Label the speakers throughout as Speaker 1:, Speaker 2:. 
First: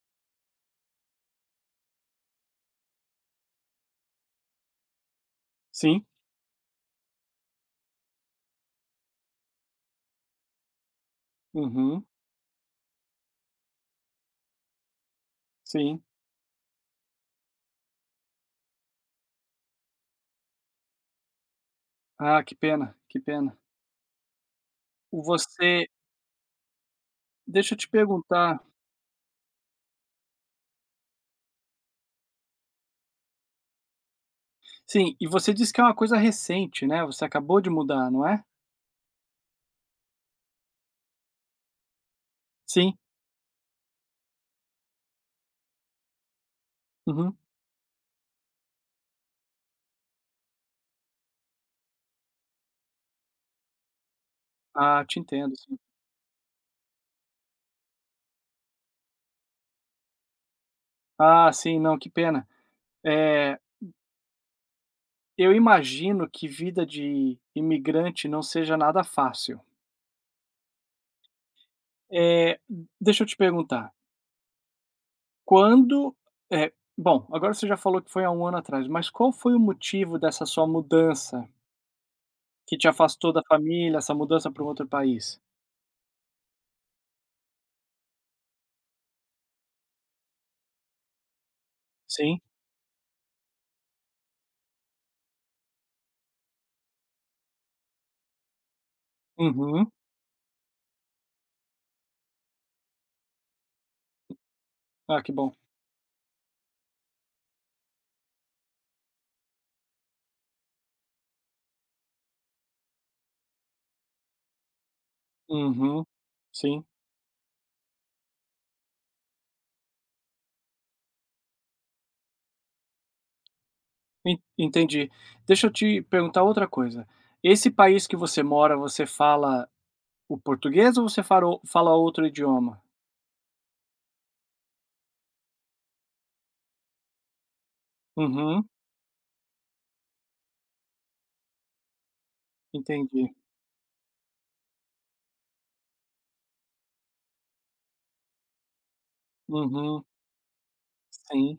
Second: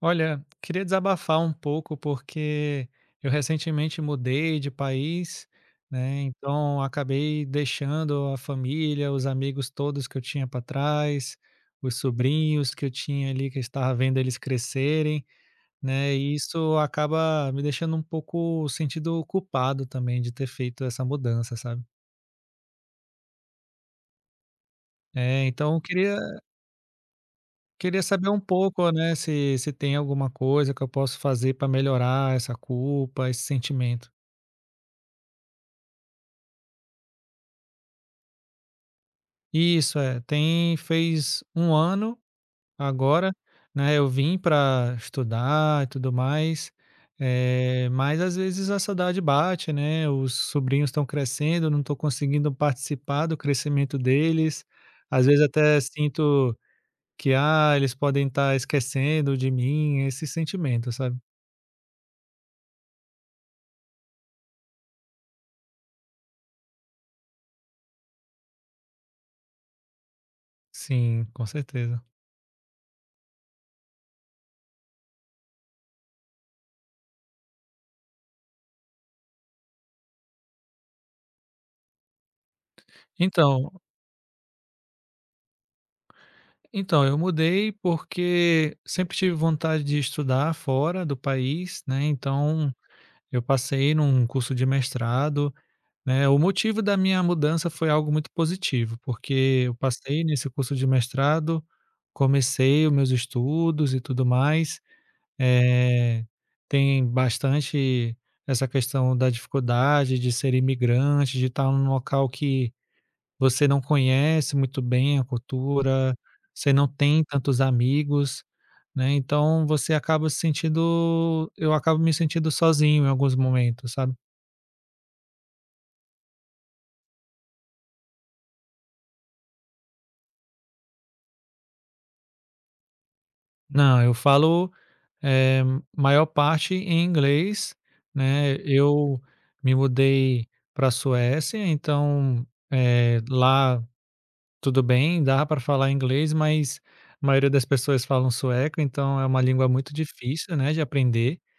Speaker 1: Olha, queria desabafar um pouco porque eu recentemente mudei de país,
Speaker 2: Sim.
Speaker 1: né? Então acabei deixando a família, os amigos todos que eu tinha para trás, os
Speaker 2: Uhum.
Speaker 1: sobrinhos que eu tinha ali, que eu estava vendo eles crescerem,
Speaker 2: Sim.
Speaker 1: né? E isso acaba me deixando um pouco sentido culpado também de ter feito essa mudança, sabe?
Speaker 2: Ah, que pena, que pena.
Speaker 1: É, então eu
Speaker 2: Você
Speaker 1: queria,
Speaker 2: Deixa eu te
Speaker 1: queria saber um
Speaker 2: perguntar,
Speaker 1: pouco, né, se tem alguma coisa que eu posso fazer para melhorar essa culpa, esse sentimento.
Speaker 2: sim, e você disse que é uma coisa recente, né, você acabou de mudar, não é?
Speaker 1: Isso, é. Tem fez 1 ano
Speaker 2: Sim.
Speaker 1: agora, né, eu vim para estudar e tudo mais,
Speaker 2: Uhum.
Speaker 1: mas às vezes a saudade bate, né, os sobrinhos estão crescendo, eu não estou conseguindo participar do crescimento deles.
Speaker 2: Ah, te
Speaker 1: Às vezes
Speaker 2: entendo, sim.
Speaker 1: até sinto que, ah, eles podem estar esquecendo de mim, esse sentimento, sabe.
Speaker 2: Ah, sim, não, que pena. Eh, eu imagino que vida de imigrante não seja nada fácil.
Speaker 1: Sim, com certeza.
Speaker 2: Eh, Deixa eu te perguntar, quando bom, agora você já falou que foi há um ano atrás, mas qual foi o motivo dessa sua mudança? Que te afastou da
Speaker 1: Então
Speaker 2: família, essa mudança para um outro país?
Speaker 1: então, eu mudei porque sempre tive vontade de estudar fora do país, né,
Speaker 2: Sim.
Speaker 1: então eu passei num curso de mestrado, né, o motivo da minha mudança foi algo muito positivo, porque eu
Speaker 2: Uhum.
Speaker 1: passei nesse curso de mestrado, comecei os meus estudos e tudo mais,
Speaker 2: Ah, que bom.
Speaker 1: eh, tem bastante essa questão da dificuldade de ser imigrante, de estar num local que você não conhece muito bem a
Speaker 2: Uhum.
Speaker 1: cultura, você
Speaker 2: Sim.
Speaker 1: não tem tantos amigos, né, então você acaba se sentindo eu acabo me sentindo sozinho em alguns momentos, sabe.
Speaker 2: En entendi. Deixa eu te perguntar outra coisa. Esse país que você mora, você fala o português ou você farou fala outro idioma?
Speaker 1: Não, eu falo, eh, maior parte em inglês, né.
Speaker 2: Uhum.
Speaker 1: Eu me mudei pra Suécia, então,
Speaker 2: Entendi.
Speaker 1: lá tudo bem, dá para falar inglês, mas a maioria das pessoas falam sueco, então é uma língua muito
Speaker 2: Uhum.
Speaker 1: difícil, né, de aprender.
Speaker 2: Sim,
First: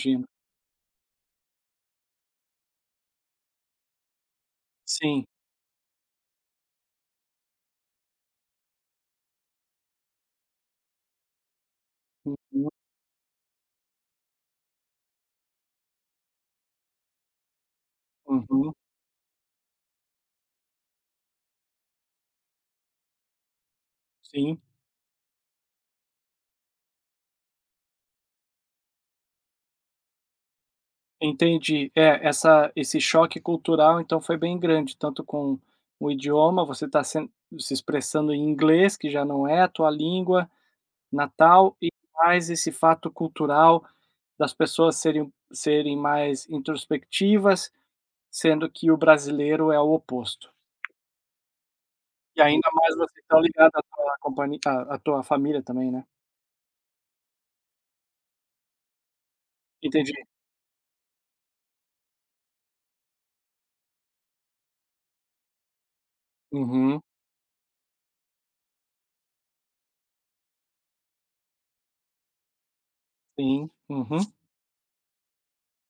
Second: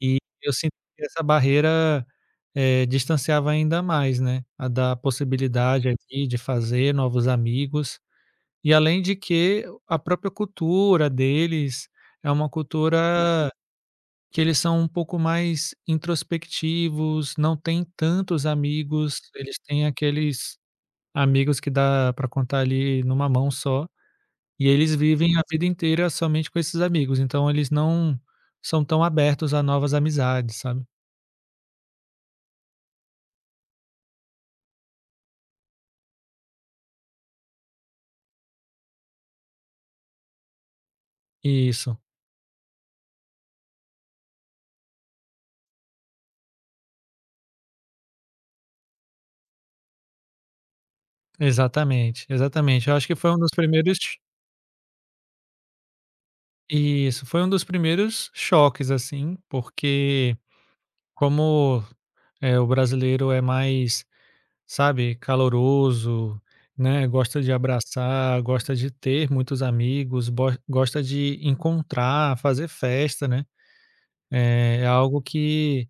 Speaker 1: E eu sinto que essa barreira, distanciava ainda mais, né, a da
Speaker 2: Sim.
Speaker 1: possibilidade ali de fazer novos amigos. E além de que a própria cultura deles é uma cultura, uhum, que eles são um pouco mais introspectivos, não têm tantos
Speaker 2: Uhum.
Speaker 1: amigos, eles têm aqueles amigos que dá para contar ali numa mão só,
Speaker 2: Sim.
Speaker 1: e eles vivem a vida inteira somente com esses amigos, então eles não são tão abertos a novas amizades, sabe.
Speaker 2: Entendi. É, essa esse choque cultural, então, foi bem grande, tanto com o idioma, você está se expressando em inglês, que já não é a tua língua natal, e
Speaker 1: Isso,
Speaker 2: mais esse fato cultural das pessoas serem mais introspectivas, sendo que o brasileiro é o oposto.
Speaker 1: exatamente,
Speaker 2: E ainda
Speaker 1: exatamente.
Speaker 2: mais
Speaker 1: Eu acho que
Speaker 2: você
Speaker 1: foi
Speaker 2: está
Speaker 1: um dos
Speaker 2: ligado à
Speaker 1: primeiros.
Speaker 2: tua companhia à à tua família também, né.
Speaker 1: Isso, foi um dos primeiros choques, assim,
Speaker 2: Entendi.
Speaker 1: porque como, o brasileiro é mais, sabe, caloroso,
Speaker 2: Uhum.
Speaker 1: né, gosta de abraçar, gosta de ter muitos amigos, bo gosta de encontrar, fazer festa, né.
Speaker 2: Sim. Uhum.
Speaker 1: É algo que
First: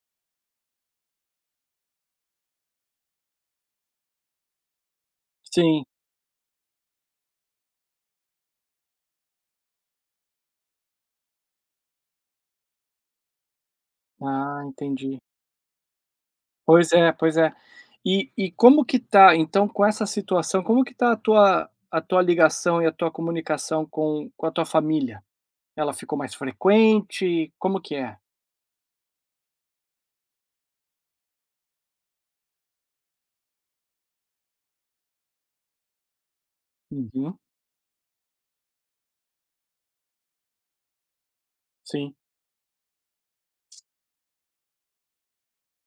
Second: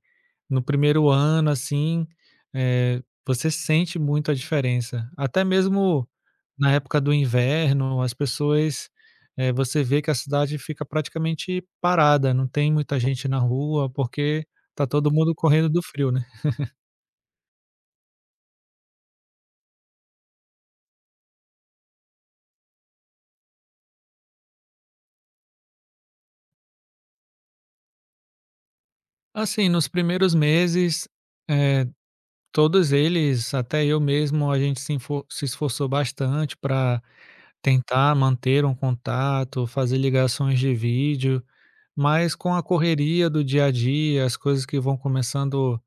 Speaker 1: no primeiro ano, assim, você sente muito a diferença. Até
Speaker 2: Sim.
Speaker 1: mesmo na época do inverno, as pessoas, você vê que a cidade fica praticamente parada, não tem muita gente na rua, porque
Speaker 2: Ah,
Speaker 1: tá todo
Speaker 2: entendi.
Speaker 1: mundo correndo do frio, né.
Speaker 2: Pois é, pois é. E como que tá então com essa situação, como que tá a tua ligação e a tua comunicação com a tua família? Ela ficou mais frequente? Como que é?
Speaker 1: Assim, nos primeiros meses, eh, todos eles, até eu mesmo, a gente se esforçou bastante para
Speaker 2: Uhum,
Speaker 1: tentar manter um contato, fazer ligações de vídeo.
Speaker 2: sim.
Speaker 1: Mas com a correria do dia a dia, as coisas que vão começando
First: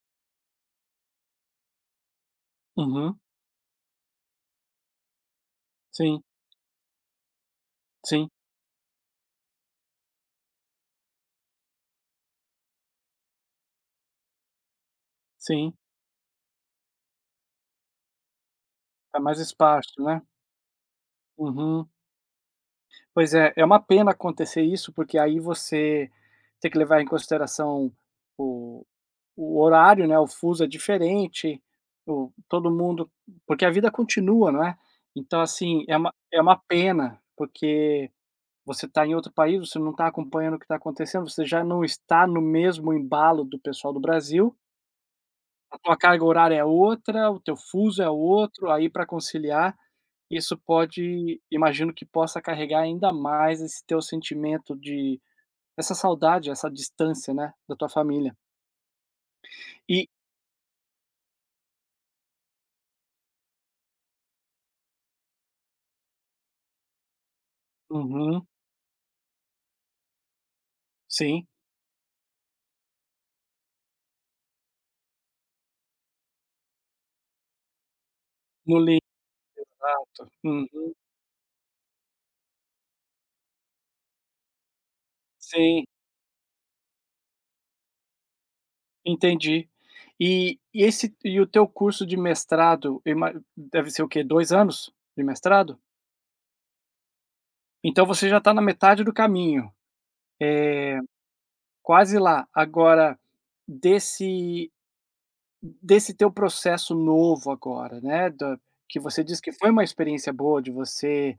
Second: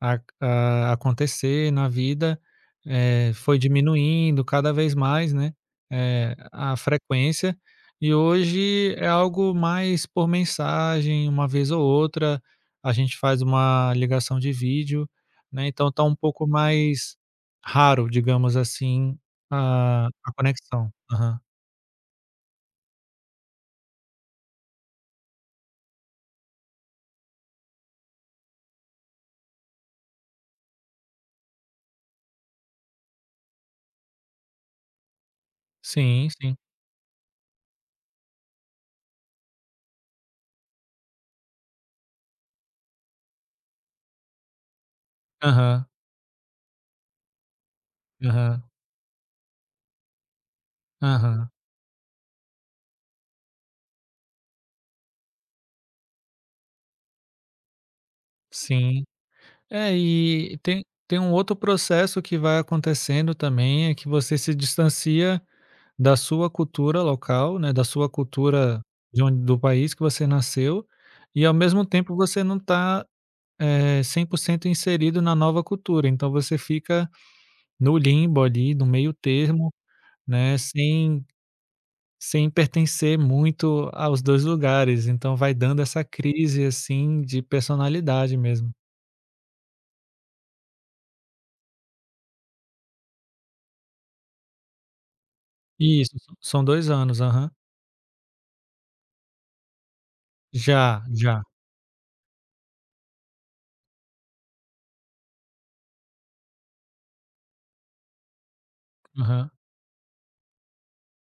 Speaker 1: a acontecer na vida,
Speaker 2: Uhum,
Speaker 1: foi diminuindo cada vez mais, né,
Speaker 2: sim,
Speaker 1: a frequência, e
Speaker 2: sim,
Speaker 1: hoje é algo mais por mensagem, uma vez ou outra, a gente faz uma ligação de vídeo, né,
Speaker 2: sim.
Speaker 1: então tá um pouco mais raro, digamos assim,
Speaker 2: Tá mais espaço,
Speaker 1: a
Speaker 2: né?
Speaker 1: a conexão. Aham.
Speaker 2: Uhum. Pois é, é uma pena acontecer isso, porque aí você tem que levar em consideração o o horário, né, o fuso é diferente, o todo mundo porque a vida continua, não é. Então, assim, é uma
Speaker 1: Sim,
Speaker 2: é
Speaker 1: sim.
Speaker 2: uma pena, porque você está em outro país, você não está acompanhando o que está acontecendo, você já não está no mesmo embalo do pessoal do Brasil, a
Speaker 1: Aham,
Speaker 2: tua carga horária é outra, o teu fuso é
Speaker 1: aham,
Speaker 2: outro, aí para conciliar, isso pode
Speaker 1: aham.
Speaker 2: imagino que possa carregar ainda mais esse teu sentimento de essa saudade, essa distância, né, da tua família.
Speaker 1: Sim. É,
Speaker 2: E
Speaker 1: e tem um outro processo que vai acontecendo também, é que você se distancia da sua cultura local, né, da sua
Speaker 2: uhum,
Speaker 1: cultura de onde do país que você nasceu, e
Speaker 2: sim,
Speaker 1: ao mesmo tempo você não está 100% inserido na nova cultura, então você fica no limbo ali,
Speaker 2: no
Speaker 1: no meio termo,
Speaker 2: Exato.
Speaker 1: né,
Speaker 2: Uhum.
Speaker 1: sem pertencer muito aos 2 lugares, então vai dando
Speaker 2: Sim,
Speaker 1: essa crise, assim, de personalidade mesmo.
Speaker 2: entendi. E o teu curso de mestrado, eu ima deve ser o quê? 2 anos de mestrado?
Speaker 1: Isso, são 2 anos, aham.
Speaker 2: Então você já está na metade do caminho, eh,
Speaker 1: Já, já.
Speaker 2: quase lá. Agora, desse desse teu processo novo agora, né, da que você disse
Speaker 1: Aham.
Speaker 2: que foi uma experiência boa de você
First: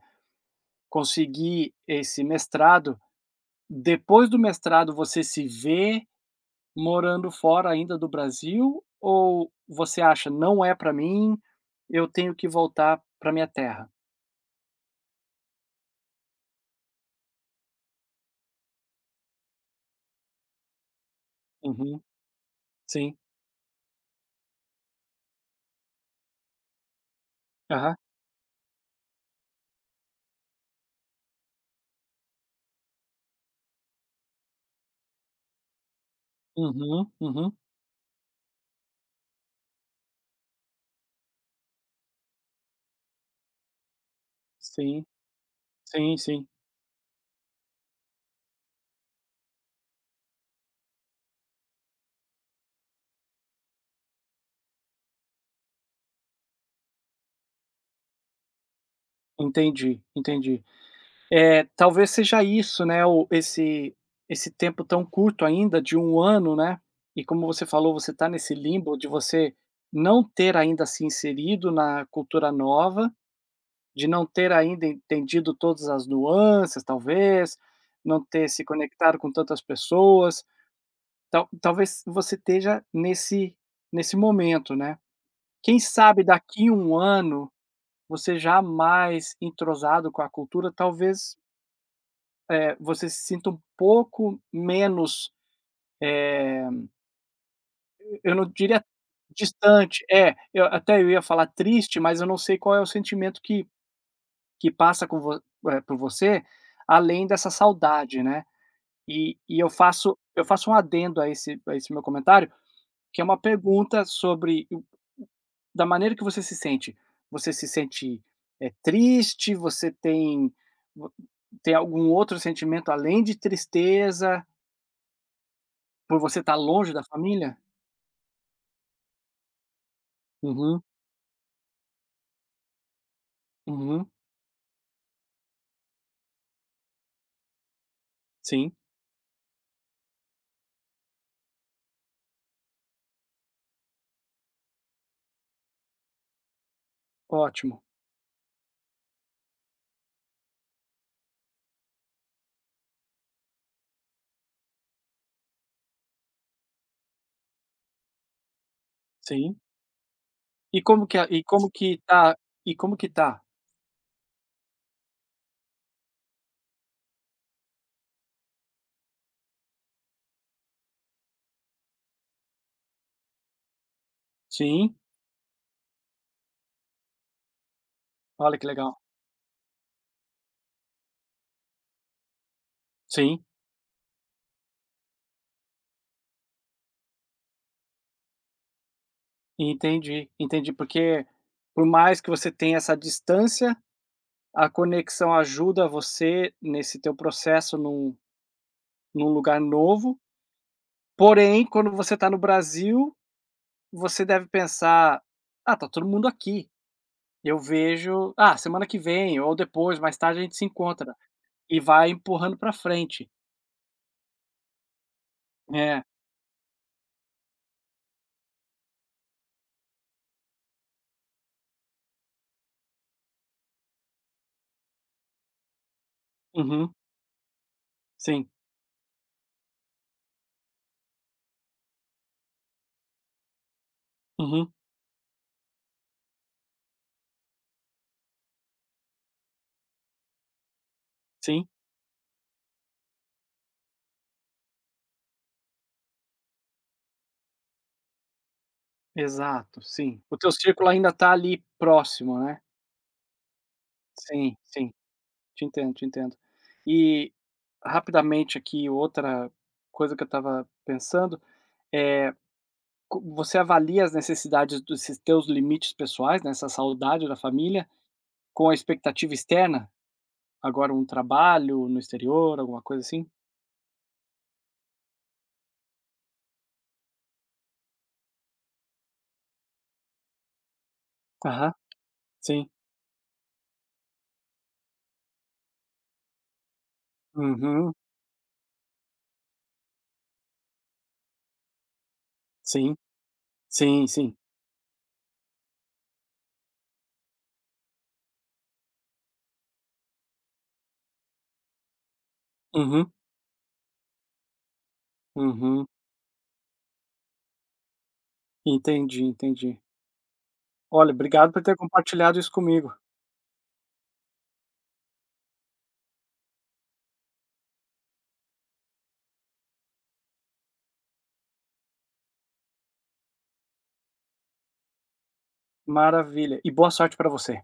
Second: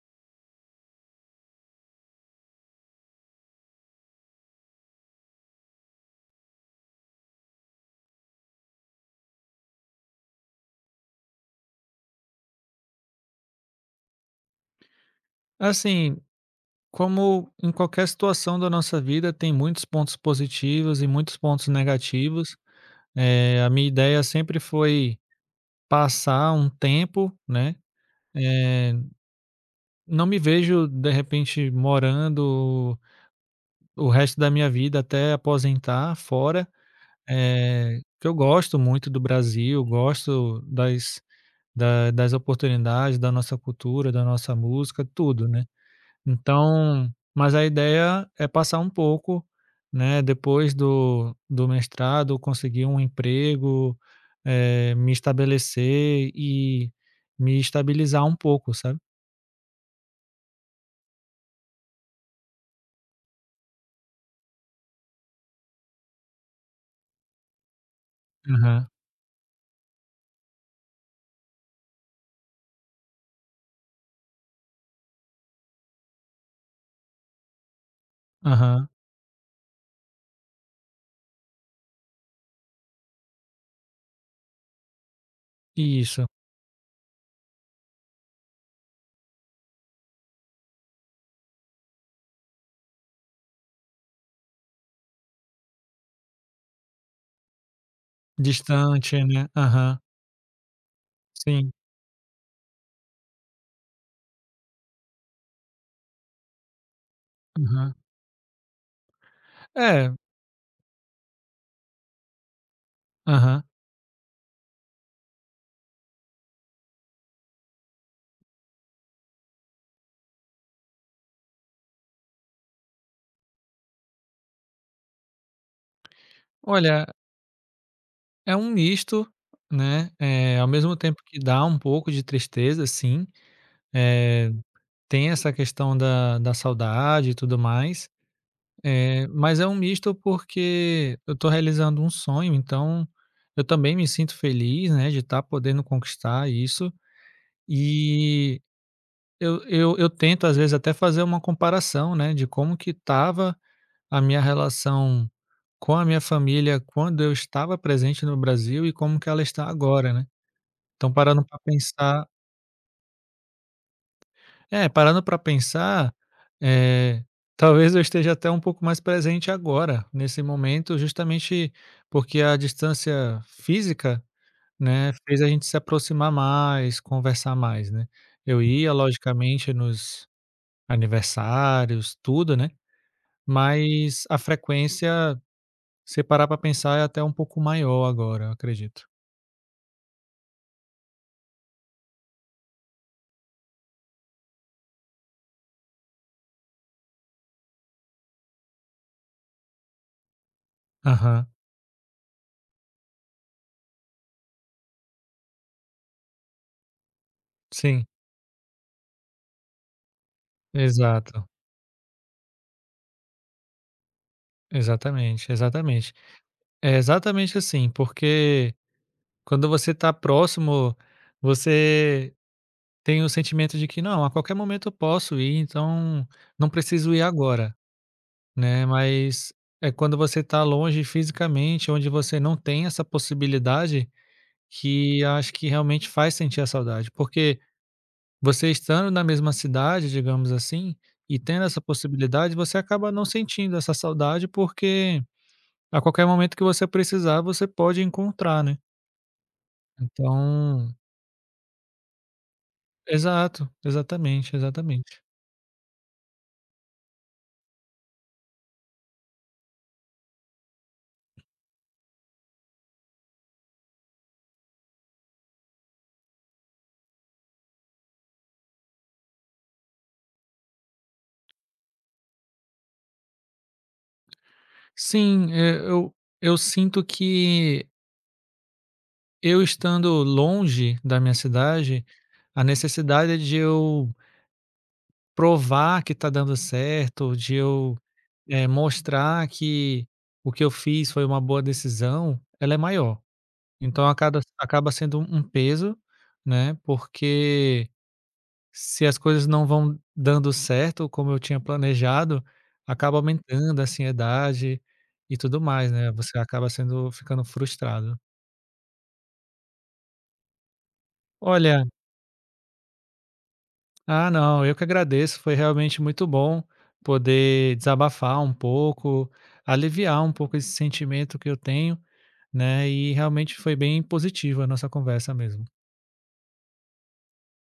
Speaker 2: conseguir esse mestrado, depois do mestrado você se vê morando fora ainda do Brasil ou você acha: "Não é pra mim, eu tenho que voltar pra minha terra"?
Speaker 1: Assim, como em qualquer situação da nossa vida, tem muitos pontos positivos e muitos pontos
Speaker 2: Uhum,
Speaker 1: negativos.
Speaker 2: sim.
Speaker 1: A minha ideia sempre foi passar um tempo, né.
Speaker 2: Aham.
Speaker 1: Eh, não me vejo, de repente, morando o resto da minha vida até aposentar fora,
Speaker 2: Uhum, uhum.
Speaker 1: que eu gosto muito do Brasil, gosto das oportunidades, da nossa cultura, da nossa
Speaker 2: Sim,
Speaker 1: música, tudo, né.
Speaker 2: sim, sim.
Speaker 1: Então, mas a ideia é passar um pouco, né, depois do mestrado, conseguir um emprego, me estabelecer e me estabilizar um pouco, sabe?
Speaker 2: Entendi, entendi. É talvez seja isso, né, o esse esse tempo tão curto ainda de um ano, né, e como você falou, você está nesse
Speaker 1: Aham,
Speaker 2: limbo de você não ter ainda se inserido na cultura nova. De não ter ainda entendido todas as nuances, talvez, não ter se
Speaker 1: aham.
Speaker 2: conectado com tantas pessoas, talvez você esteja nesse momento, né. Quem sabe
Speaker 1: Isso,
Speaker 2: daqui um ano, você já mais entrosado com a cultura, talvez, você se sinta um pouco menos, eu não diria
Speaker 1: distante, né? Aham,
Speaker 2: distante, é, eu ia falar
Speaker 1: sim,
Speaker 2: triste, mas eu não sei qual é o sentimento que passa com vo por você, além dessa
Speaker 1: aham.
Speaker 2: saudade, né. E eu
Speaker 1: É,
Speaker 2: faço eu faço um adendo a esse meu comentário, que é uma
Speaker 1: aham.
Speaker 2: pergunta sobre o da maneira que você se sente. Você se sente, eh, triste? Você vo tem algum outro sentimento além de tristeza, por você estar longe da
Speaker 1: Olha,
Speaker 2: família?
Speaker 1: é um misto, né. É ao
Speaker 2: Uhum,
Speaker 1: mesmo tempo que dá um pouco de tristeza, sim.
Speaker 2: uhum.
Speaker 1: É, tem essa questão da saudade e tudo mais.
Speaker 2: Sim,
Speaker 1: É, mas é um misto porque eu estou realizando um sonho, então eu também me sinto feliz, né, de estar podendo conquistar isso.
Speaker 2: ótimo.
Speaker 1: E eu tento, às vezes, até fazer uma comparação, né, de como que estava a minha relação com a minha família quando eu estava presente no Brasil e como que ela
Speaker 2: Sim.
Speaker 1: está agora, né?
Speaker 2: E como
Speaker 1: Então,
Speaker 2: que a e
Speaker 1: parando para
Speaker 2: como que tá
Speaker 1: pensar.
Speaker 2: e como que tá?
Speaker 1: É, parando para pensar, eh, talvez eu esteja até um pouco mais presente agora, nesse momento, justamente porque a distância física,
Speaker 2: Sim,
Speaker 1: né, fez a gente se aproximar mais, conversar mais, né.
Speaker 2: olha
Speaker 1: Eu
Speaker 2: que legal.
Speaker 1: ia logicamente nos aniversários, tudo, né,
Speaker 2: Sim,
Speaker 1: mas a frequência, se parar pra pensar, é até um pouco maior agora, eu acredito.
Speaker 2: entendi, entendi, porque por mais que você tenha essa distância, a conexão ajuda você nesse teu processo num lugar novo,
Speaker 1: Aham,
Speaker 2: porém, quando você está no Brasil, você deve pensar: "Ah, tá todo mundo aqui, eu
Speaker 1: sim,
Speaker 2: vejo, ah, semana que vem ou depois, mais tarde a gente se encontra",
Speaker 1: exato,
Speaker 2: e vai empurrando para frente.
Speaker 1: exatamente,
Speaker 2: É.
Speaker 1: exatamente. É exatamente assim, porque quando você está próximo, você tem o sentimento de que: "Não, a qualquer momento eu posso ir, então não
Speaker 2: Uhum.
Speaker 1: preciso ir agora",
Speaker 2: Sim.
Speaker 1: né. Mas, é quando você está longe fisicamente, onde você não tem essa possibilidade,
Speaker 2: Uhum.
Speaker 1: que acho que realmente faz sentir a saudade. Porque você estando na mesma cidade, digamos assim, e tendo
Speaker 2: Sim.
Speaker 1: essa possibilidade, você acaba não sentindo essa saudade, porque a qualquer momento que você precisar, você pode encontrar, né.
Speaker 2: Exato, sim. O teu círculo
Speaker 1: Então.
Speaker 2: ainda tá ali próximo, né.
Speaker 1: Exato,
Speaker 2: Sim,
Speaker 1: exatamente,
Speaker 2: sim.
Speaker 1: exatamente.
Speaker 2: Te entendo, te entendo. E, rapidamente aqui, outra coisa que eu estava pensando. Eh, co Você avalia as necessidades desses teus limites pessoais, né, essa saudade da família, com a expectativa externa? Agora um trabalho no exterior, alguma coisa assim?
Speaker 1: Sim, eu sinto que eu estando longe da minha
Speaker 2: Aham,
Speaker 1: cidade, a
Speaker 2: sim.
Speaker 1: necessidade de eu provar que está dando certo, de
Speaker 2: Uhum.
Speaker 1: eu, mostrar que o que eu fiz foi uma boa decisão, ela é
Speaker 2: Sim,
Speaker 1: maior.
Speaker 2: sim,
Speaker 1: Então
Speaker 2: sim.
Speaker 1: acaba sendo um peso, né, porque se as coisas não vão dando certo como eu tinha planejado,
Speaker 2: Uhum,
Speaker 1: acaba aumentando assim, a ansiedade e tudo
Speaker 2: uhum.
Speaker 1: mais, né, você acaba sendo ficando frustrado.
Speaker 2: Entendi, entendi. Olha, obrigado por ter
Speaker 1: Olha,
Speaker 2: compartilhado isso comigo.
Speaker 1: ah, não, eu que agradeço, foi realmente muito bom poder desabafar um pouco, aliviar um pouco esse sentimento que eu tenho, né, e realmente foi bem positiva a nossa conversa mesmo.
Speaker 2: Maravilha, e boa sorte para você.